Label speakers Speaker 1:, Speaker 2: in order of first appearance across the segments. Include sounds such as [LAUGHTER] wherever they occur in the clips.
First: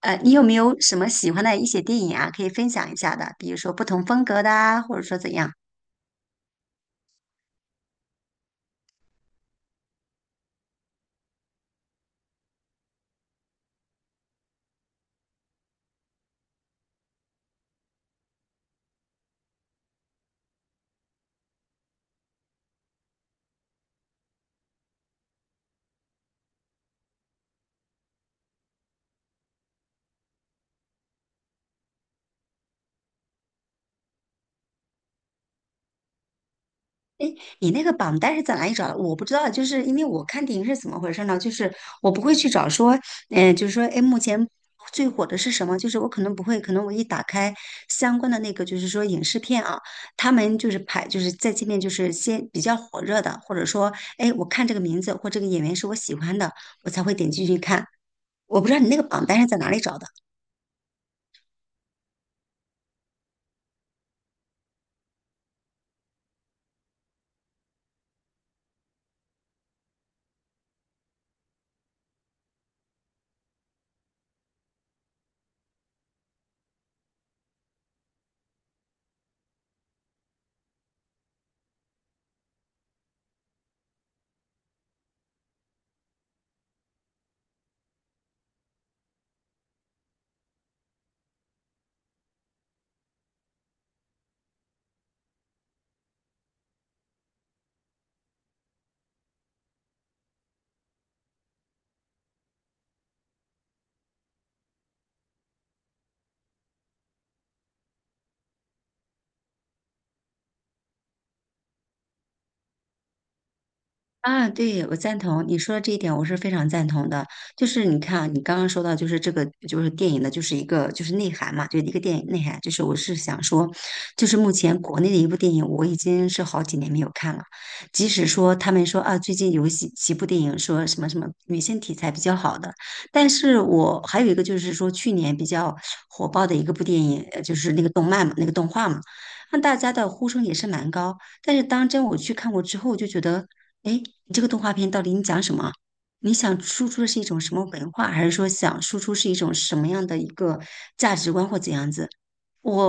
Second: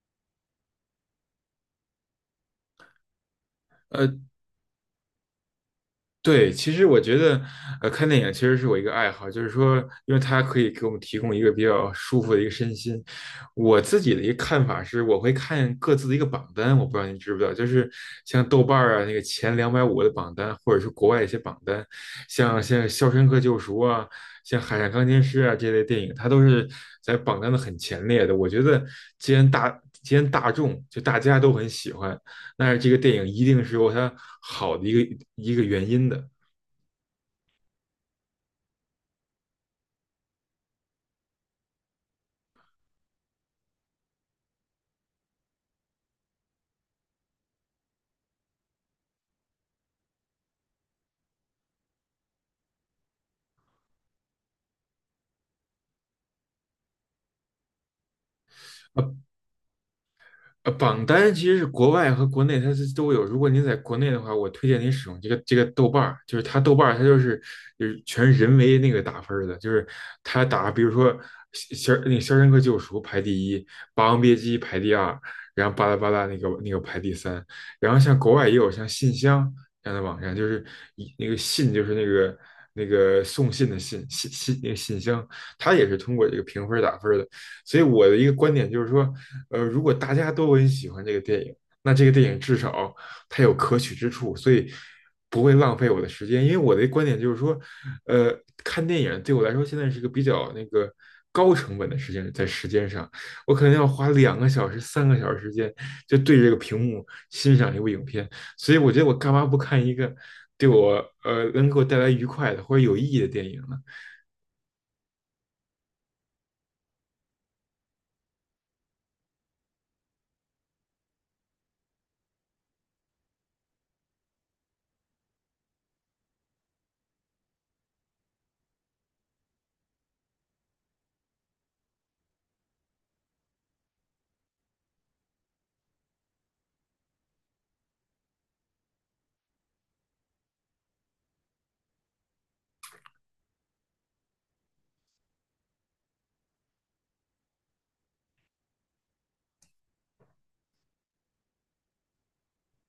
Speaker 1: 你有没有什么喜欢的一些电影啊，可以分享一下的？比如说不同
Speaker 2: 呃，
Speaker 1: 风格的啊，或者说怎样？
Speaker 2: 对，其实我觉得，看电影其实是我一个爱好，就是说，因为它可以给我们提供一个比较舒服的一个身心。我自己的一个看法是，我会看各自的一个榜单，我不知道您知不知道，就是像豆瓣儿啊那个前两百五的榜单，或者是国外一些榜单，像《肖申克救赎》啊，像《海上钢琴师啊》这类电影，它都是在榜单的很前列的。我觉得，既然大众就大家都很喜欢，但是这个电影一定是有它好的一个原因的
Speaker 1: 你那个榜单是在哪里找的？我不知道，就是因为我看电影是怎么回事呢？就是我不会去找说，就是说，哎，目前最火的是什么？就是我可能不会，可能我一打开相关的那个，就是说影视片啊，他们就是排，就是在界面就是先比较火热的，或者说，哎，我看这个名字或这个演员是我喜欢的，我才会点进去看。我不知道你那个
Speaker 2: 啊，
Speaker 1: 榜单是在哪里找的。
Speaker 2: 榜单其实是国外和国内它是都有。如果您在国内的话，我推荐您使用这个豆瓣儿，就是它豆瓣儿它就是就是全是人为那个打分儿的，就是它打比如说肖那个肖申克救赎》排第一，《霸王别姬》排第二，然后巴拉巴拉那个排第三。然后像国外也有像信箱这样的网站，就是一那个信就是那个那个送信的信那个信箱，它也是通过这个评分儿打分儿的。所以我的一个观点就是说，如果大家都很喜欢这个电影，那这个电影至少它有可取之处，所以不会浪费我的时间。因为我的观点就是说，呃，看电影对我来说现在是个比较那个高成本的时间，在时间上，我可能要花两个小时、三个小时时间就对着这个屏幕欣赏一部影片，所以我觉得我干嘛不看一个对我能给我带来愉快的或者有意义的电影呢？
Speaker 1: 啊，对，我赞同你说的这一点，我是非常赞同的。就是你看啊，你刚刚说到，就是这个，就是电影的，就是一个就是内涵嘛，就一个电影内涵。就是我是想说，就是目前国内的一部电影，我已经是好几年没有看了。即使说他们说啊，最近有几部电影说什么什么女性题材比较好的，但是我还有一个就是说去年比较火爆的一个部电影，就是那个动漫嘛，那个动画嘛，让大家的呼声也是蛮高。但是当真我去看过之后，我就觉得。哎，诶，你这个动画片到底你讲什么？你想输出的是一种什么文化，还是说想输出是一种什么样的一个价值观或怎样子？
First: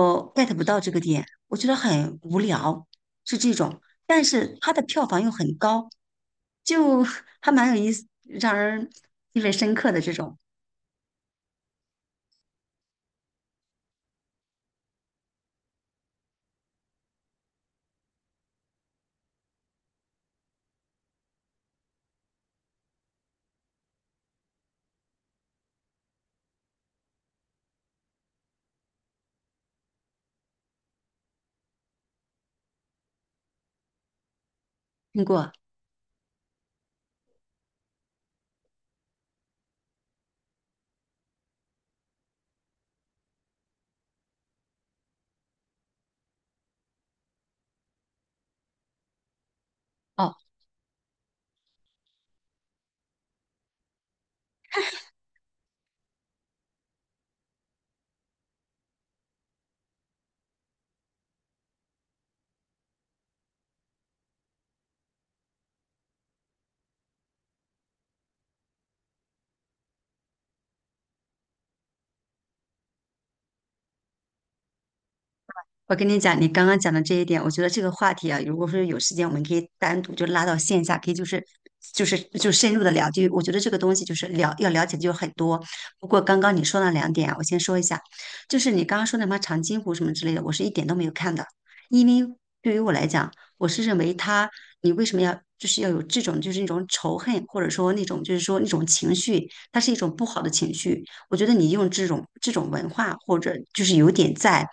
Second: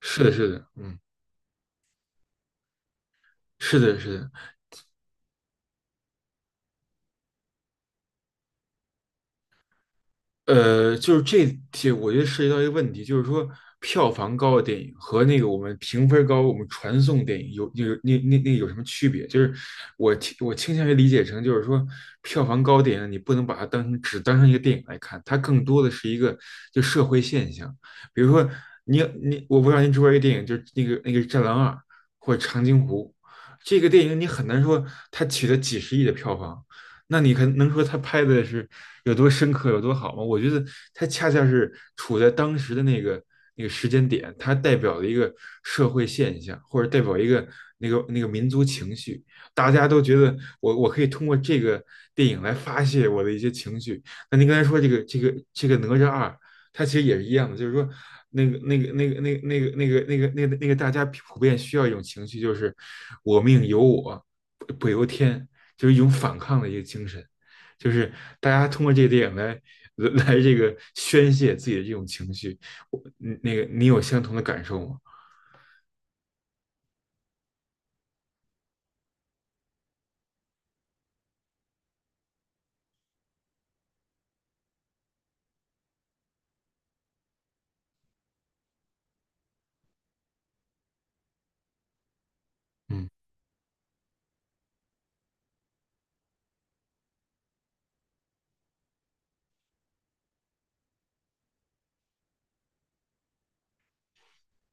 Speaker 2: 是的，是
Speaker 1: get 不
Speaker 2: 的，
Speaker 1: 到这
Speaker 2: 嗯。
Speaker 1: 个点，我觉得很无聊，是这
Speaker 2: 是
Speaker 1: 种。
Speaker 2: 的，是
Speaker 1: 但
Speaker 2: 的。
Speaker 1: 是它的票房又很高，就 [LAUGHS] 还蛮有意思，让人意味深刻的这种。
Speaker 2: 就是这题，我觉得涉及到一个问题，就是说票房高的电影和那个我们评分高、我们传送电影有那有什么区别？就是我倾向于理解成，就是说票房高的电影，你不能把它当成只当成一个电影来看，它更多的是一个就社会现象。比如说你，我不知道您知不知道一个电影，就是那个《战狼二》或者《长津湖》，这个电影你很难说它
Speaker 1: 听
Speaker 2: 取
Speaker 1: 过
Speaker 2: 得几十亿的票房。那你可能说他拍的是有多深刻、有多好吗？我觉得他恰恰是处在当时的那个那个时间点，它代表了一个社会现象，或者代表一个那个民族情绪。大家都觉得
Speaker 1: 哦，
Speaker 2: 我可以通过这个电影来发泄我的一些情绪。那您刚才说这个哪吒二，它其实也是一样的，就是说那个那个那个那个那个那个那个那个那个大家普遍需要一种情绪，就是我命由我不由天。就是一种反抗的一个精神，就是大家通过这个电影来这个宣泄自己的这种情绪。我嗯那个你有相同的感受吗？
Speaker 1: 我跟你讲，你刚刚讲的这一点，我觉得这个话题啊，如果说有时间，我们可以单独就拉到线下，可以就是就深入的聊。就我觉得这个东西就是了要了解的就很多。不过刚刚你说那两点啊，我先说一下，就是你刚刚说那什么长津湖什么之类的，我是一点都没有看的，因为对于我来
Speaker 2: 嗯
Speaker 1: 讲，我是认为他你为什么要就是要有这种就是那种仇恨，或者说那种就是说那种情绪，它是一种不好的情绪。我觉得你用这种文化，或者就是有点在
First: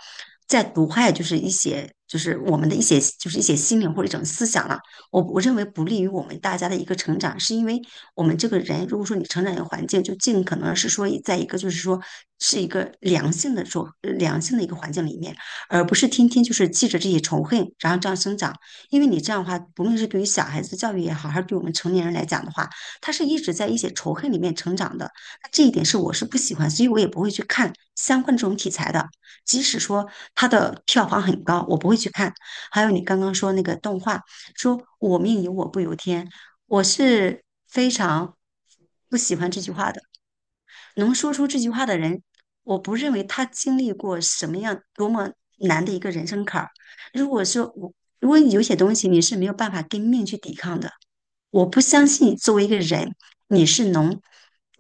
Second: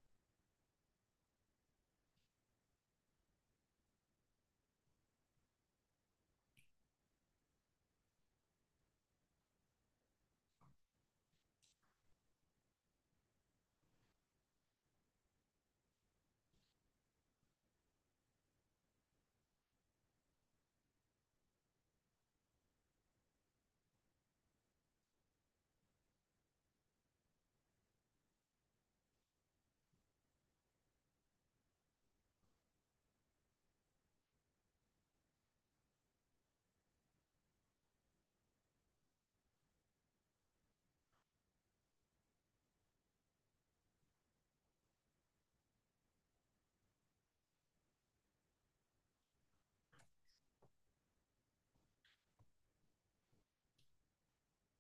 Speaker 1: 在毒害，就是一些就是我们的一些就是一些心灵或者一种思想了。我认为不利于我们大家的一个成长，是因为我们这个人，如果说你成长一个环境，就尽可能是说在一个就是说是一个良性的一个环境里面，而不是天天就是记着这些仇恨，然后这样生长。因为你这样的话，不论是对于小孩子教育也好，还是对我们成年人来讲的话，他是一直在一些仇恨里面成长的。这一点是我是不喜欢，所以我也不会去看相关的这种题材的。即使说它的票房很高，我不会去看。还有你刚刚说那个动画，说“我命由我不由天”，我是非常不喜欢这句话的。能说出这句话的人，我不认为他经历过什么样多么难的一个人生坎儿。如果说我，如果你有些东西你是没有办法跟命去抵抗的，我不相信作为一个人，你是能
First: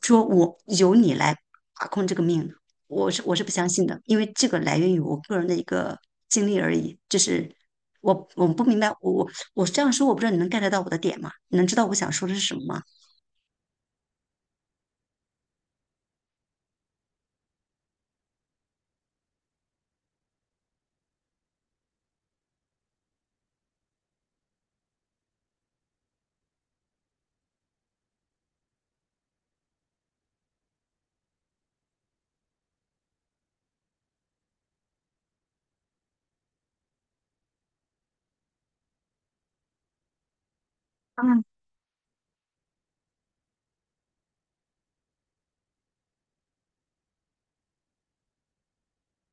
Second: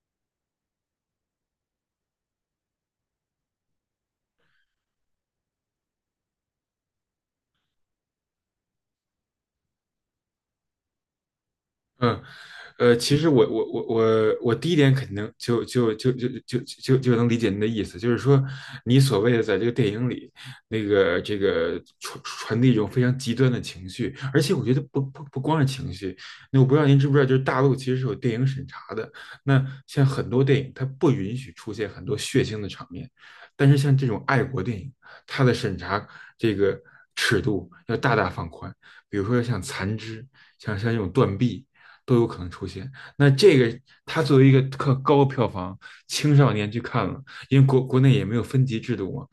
Speaker 1: 说我由你来把控这个命的，我是不相信的，因为这个来源于我个人的一个经历而已。就是我不明白，我这样说，我不知道你能 get 到我的点吗？你能知道我想
Speaker 2: 嗯。
Speaker 1: 说的是什么吗？
Speaker 2: 其实我第一点肯定能就就就就就就就能理解您的意思，就是说你所谓的在这个电影里，那个这个传递一种非常极端的情绪，而且我觉得不光是情绪，那我不知道您知不知道，就是大陆其实是有电影审查的，那像很多电影它不允许出现很多血腥的场面，但是像这种爱国电影，它的审查这个尺度要大大放宽，比如说像《残肢》，像这种《断
Speaker 1: 嗯，
Speaker 2: 臂》。都有可能出现。那这个他作为一个特高票房，青少年去看了，因为国内也没有分级制度嘛。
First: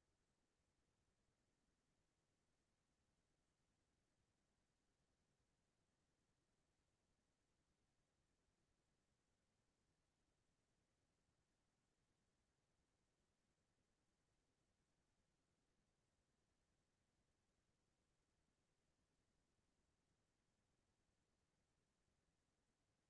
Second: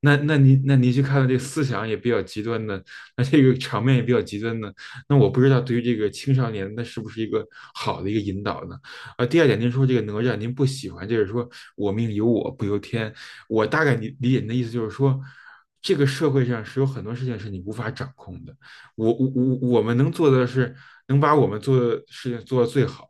Speaker 2: 那你去看了这个思想也比较极端的，那这个场面也比较极端的，那我不知道对于这个青少年，那是不是一个好的一个引导呢？啊，第二点，您说这个哪吒您不喜欢，就是说我命由我不由天，我大概理解您的意思就是说，这个社会上是有很多事情是你无法掌控的，我们能做的是能把我们做的事情做到最好。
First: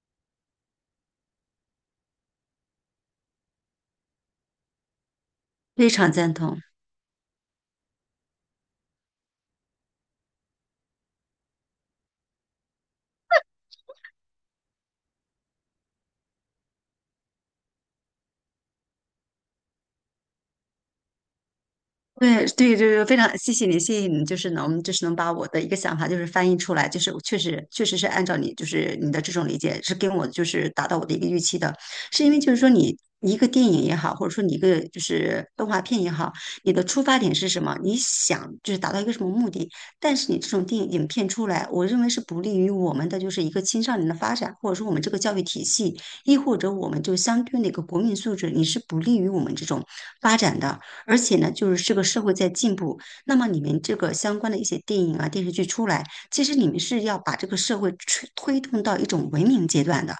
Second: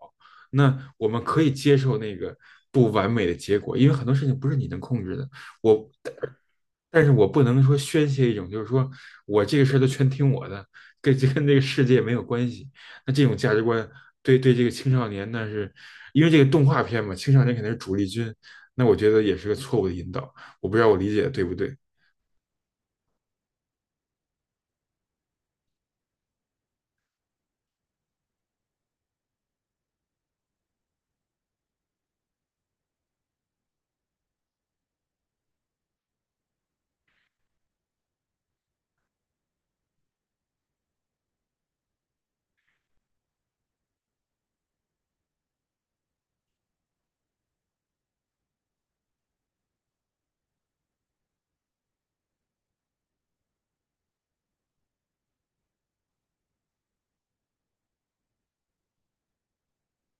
Speaker 2: 那我们可以接受那个不完美的结果，因为很多事情不是你能控制的。
Speaker 1: 非
Speaker 2: 我，
Speaker 1: 常赞同。
Speaker 2: 但是我不能说宣泄一种，就是说我这个事儿都全听我的，跟这个世界没有关系。那这种价值观对这个青少年，那是因为这个动画片嘛，青少年肯定是主力军。那我觉得也是个错误的引导，我不知道我理解的对不对。
Speaker 1: 对对，就是非常谢谢你，谢谢你，就是能把我的一个想法就是翻译出来，就是我确实确实是按照你就是你的这种理解是跟我就是达到我的一个预期的，是因为就是说你一个电影也好，或者说你一个就是动画片也好，你的出发点是什么？你想就是达到一个什么目的？但是你这种电影影片出来，我认为是不利于我们的就是一个青少年的发展，或者说我们这个教育体系，亦或者我们就相对应的一个国民素质，你是不利于我们这种发展的。而且呢，就是这个社会在进步，那么你们这个相关的一些电影啊、电视剧出来，其实你们是要把这个社会推动到一种文明阶段的，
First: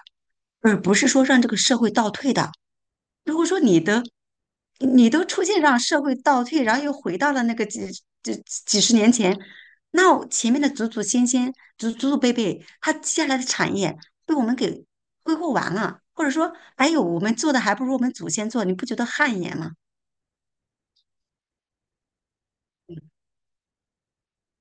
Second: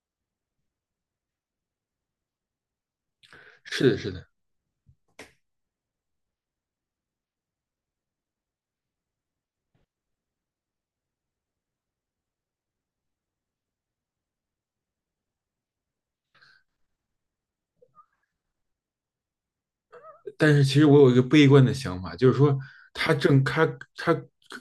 Speaker 1: 而不是说让这个社会倒退的。如果说
Speaker 2: 是的，是的。
Speaker 1: 你都出现让社会倒退，然后又回到了那个几十年前，那我前面的祖祖先先、祖祖辈辈，他接下来的产业被我们给挥霍完了，或者说，哎呦，我们做的还不如我们祖先做，你不觉得汗颜吗？
Speaker 2: 但是其实我有一个悲观的想法，就是说它正它它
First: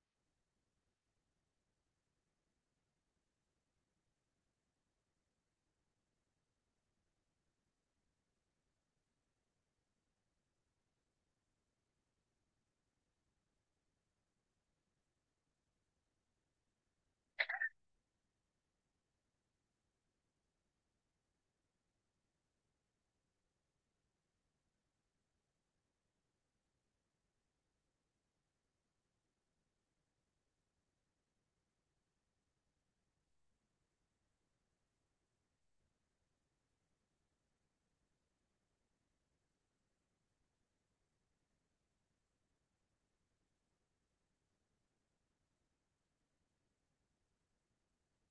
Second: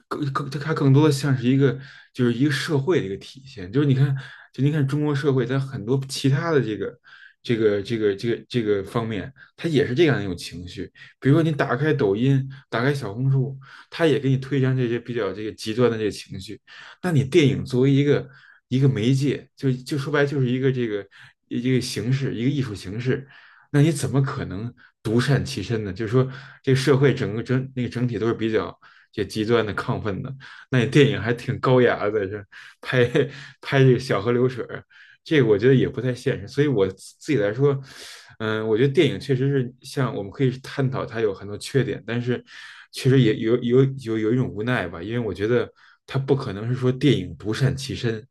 Speaker 2: 更它更多的像是一个就是一个社会的一个体现，就是你看就你看中国社会在很多其他的这个方面，它也是这样一种情绪。比如说你打开抖音，打开小红书，它也给你推荐这些比较这个极端的这个情绪。那你电影作为一个媒介，就说白了就是一个这个一个形式，一个艺术形式，那你怎么可能独善其身呢？就是说，这个社会整个整那个整体都是比较这极端的亢奋的，那你电影还挺高雅的，这拍拍这个小河流水这个我觉得也不太现实。所以我自己来说，嗯，我觉得电影确实是像我们可以探讨它有很多缺点，但是确实也有一种无奈吧，因为我觉得它不可能是说电影独善其身。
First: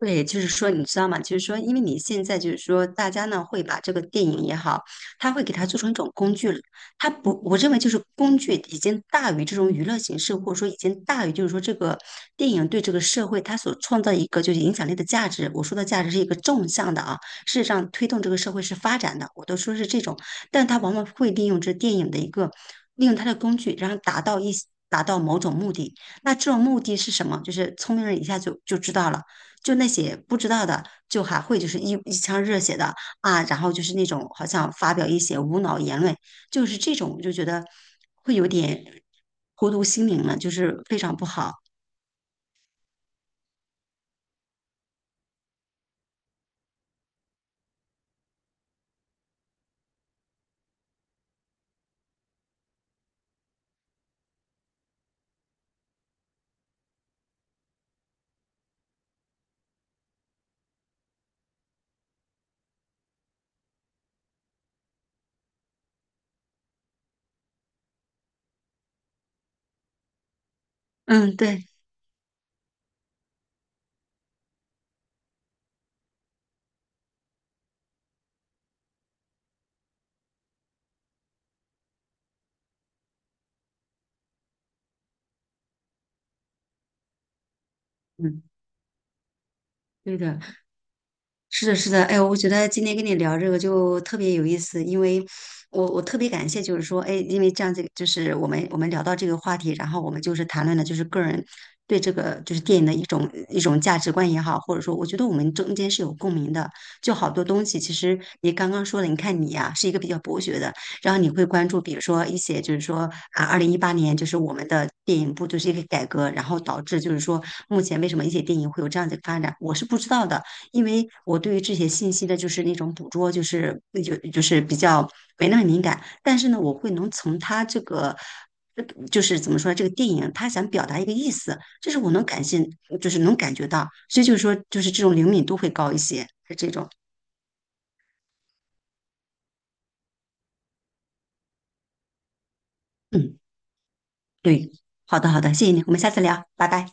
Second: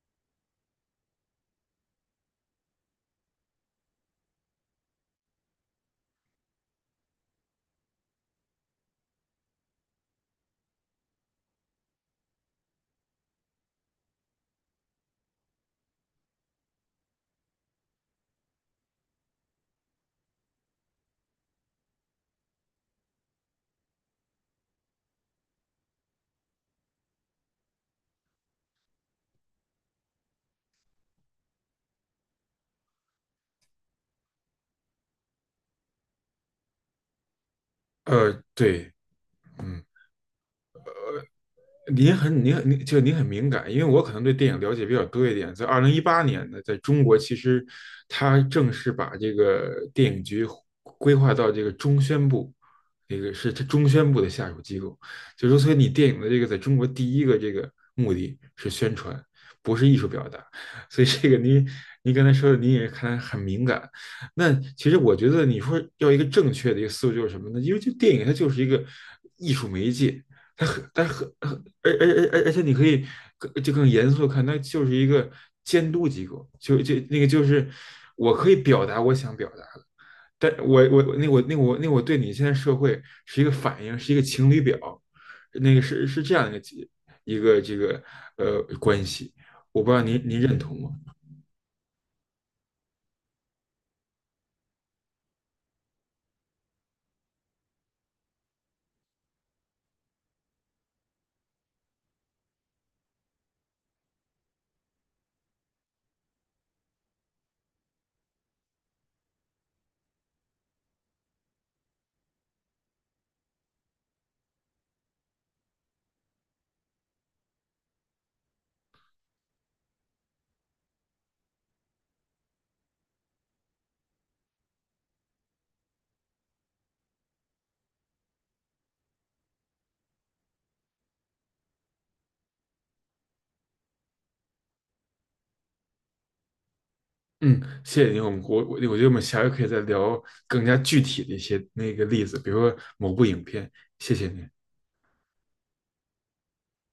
Speaker 1: 对，就是说，你知道吗？就是说，因为你现在就是说，大家呢会把这个电影也好，他会给它做成一种工具了。它不，我认为就是工具已经大于这种娱乐形式，或者说已经大于就是说这个电影对这个社会它所创造一个就是影响力的价值。我说的价值是一个纵向的啊，事实上推动这个社会是发展的，我都说是这种，但他往往会利用这电影的一个利用它的工具，然后达到某种目的。那这种目的是什么？就是聪明人一下就知道了。就那些不知道的，就还会就是一腔热血的啊，然后就是那种好像发表一些无脑言论，就是这种我就觉得
Speaker 2: 呃，
Speaker 1: 会有点
Speaker 2: 对，
Speaker 1: 荼毒
Speaker 2: 嗯。
Speaker 1: 心灵了，就是非常不好。
Speaker 2: 您很敏感，因为我可能对电影了解比较多一点。在二零一八年呢，在中国其实它正式把这个电影局规划到这个中宣部，那个是它中宣部的下属机构。就是说，所以你电影的这个在中国第一个这个目的是宣传，不是艺术表达。所以这个您刚才说的，您也看来很敏感。那其实我觉得你说要一个正确的一个思路就是什么呢？因为这电影它就是一个艺术媒介。它很、它很、
Speaker 1: 嗯，对，
Speaker 2: 而且你可以更严肃地看，它就是一个监督机构，那个就是我可以表达我想表达的，但我对你现在社会是一个反应，是一个情侣表，那个是是这样一个一个这个
Speaker 1: 嗯，
Speaker 2: 关系，我不知道
Speaker 1: 对
Speaker 2: 您
Speaker 1: 的。
Speaker 2: 认同吗？
Speaker 1: 是的，是的，哎，我觉得今天跟你聊这个就特别有意思，因为我特别感谢，就是说，哎，因为这样子，就是我们聊到这个话题，然后我们就是谈论的，就是个人对这个就是电影的一种一种价值观也好，或者说，我觉得我们中间是有共鸣的，就好多东西，其实你刚刚说的，你看你呀、是一个比较博学的，然后你会关注，比如说一些就是说啊，2018年就是我们的电影部就是一个改革，然后导致就是说目前为什么一些电影会有这样子的发展，我是不知道的。因为我对于这些信息的，就是那种捕捉，就是那就是比较没那么敏感，但是呢，我会能从他这个，呃就是怎么说，这个电影他想表达一个意思，就是我能感性，就是能感觉到，所以就是说，就是这种灵敏度会高一些，是这种，
Speaker 2: 嗯，谢谢您，我觉得我们下回可以再聊更加具体的一些那个例子，比如说某部
Speaker 1: 嗯，
Speaker 2: 影片，谢谢您。
Speaker 1: 对，好的好的，谢谢你，我们下次聊，拜拜。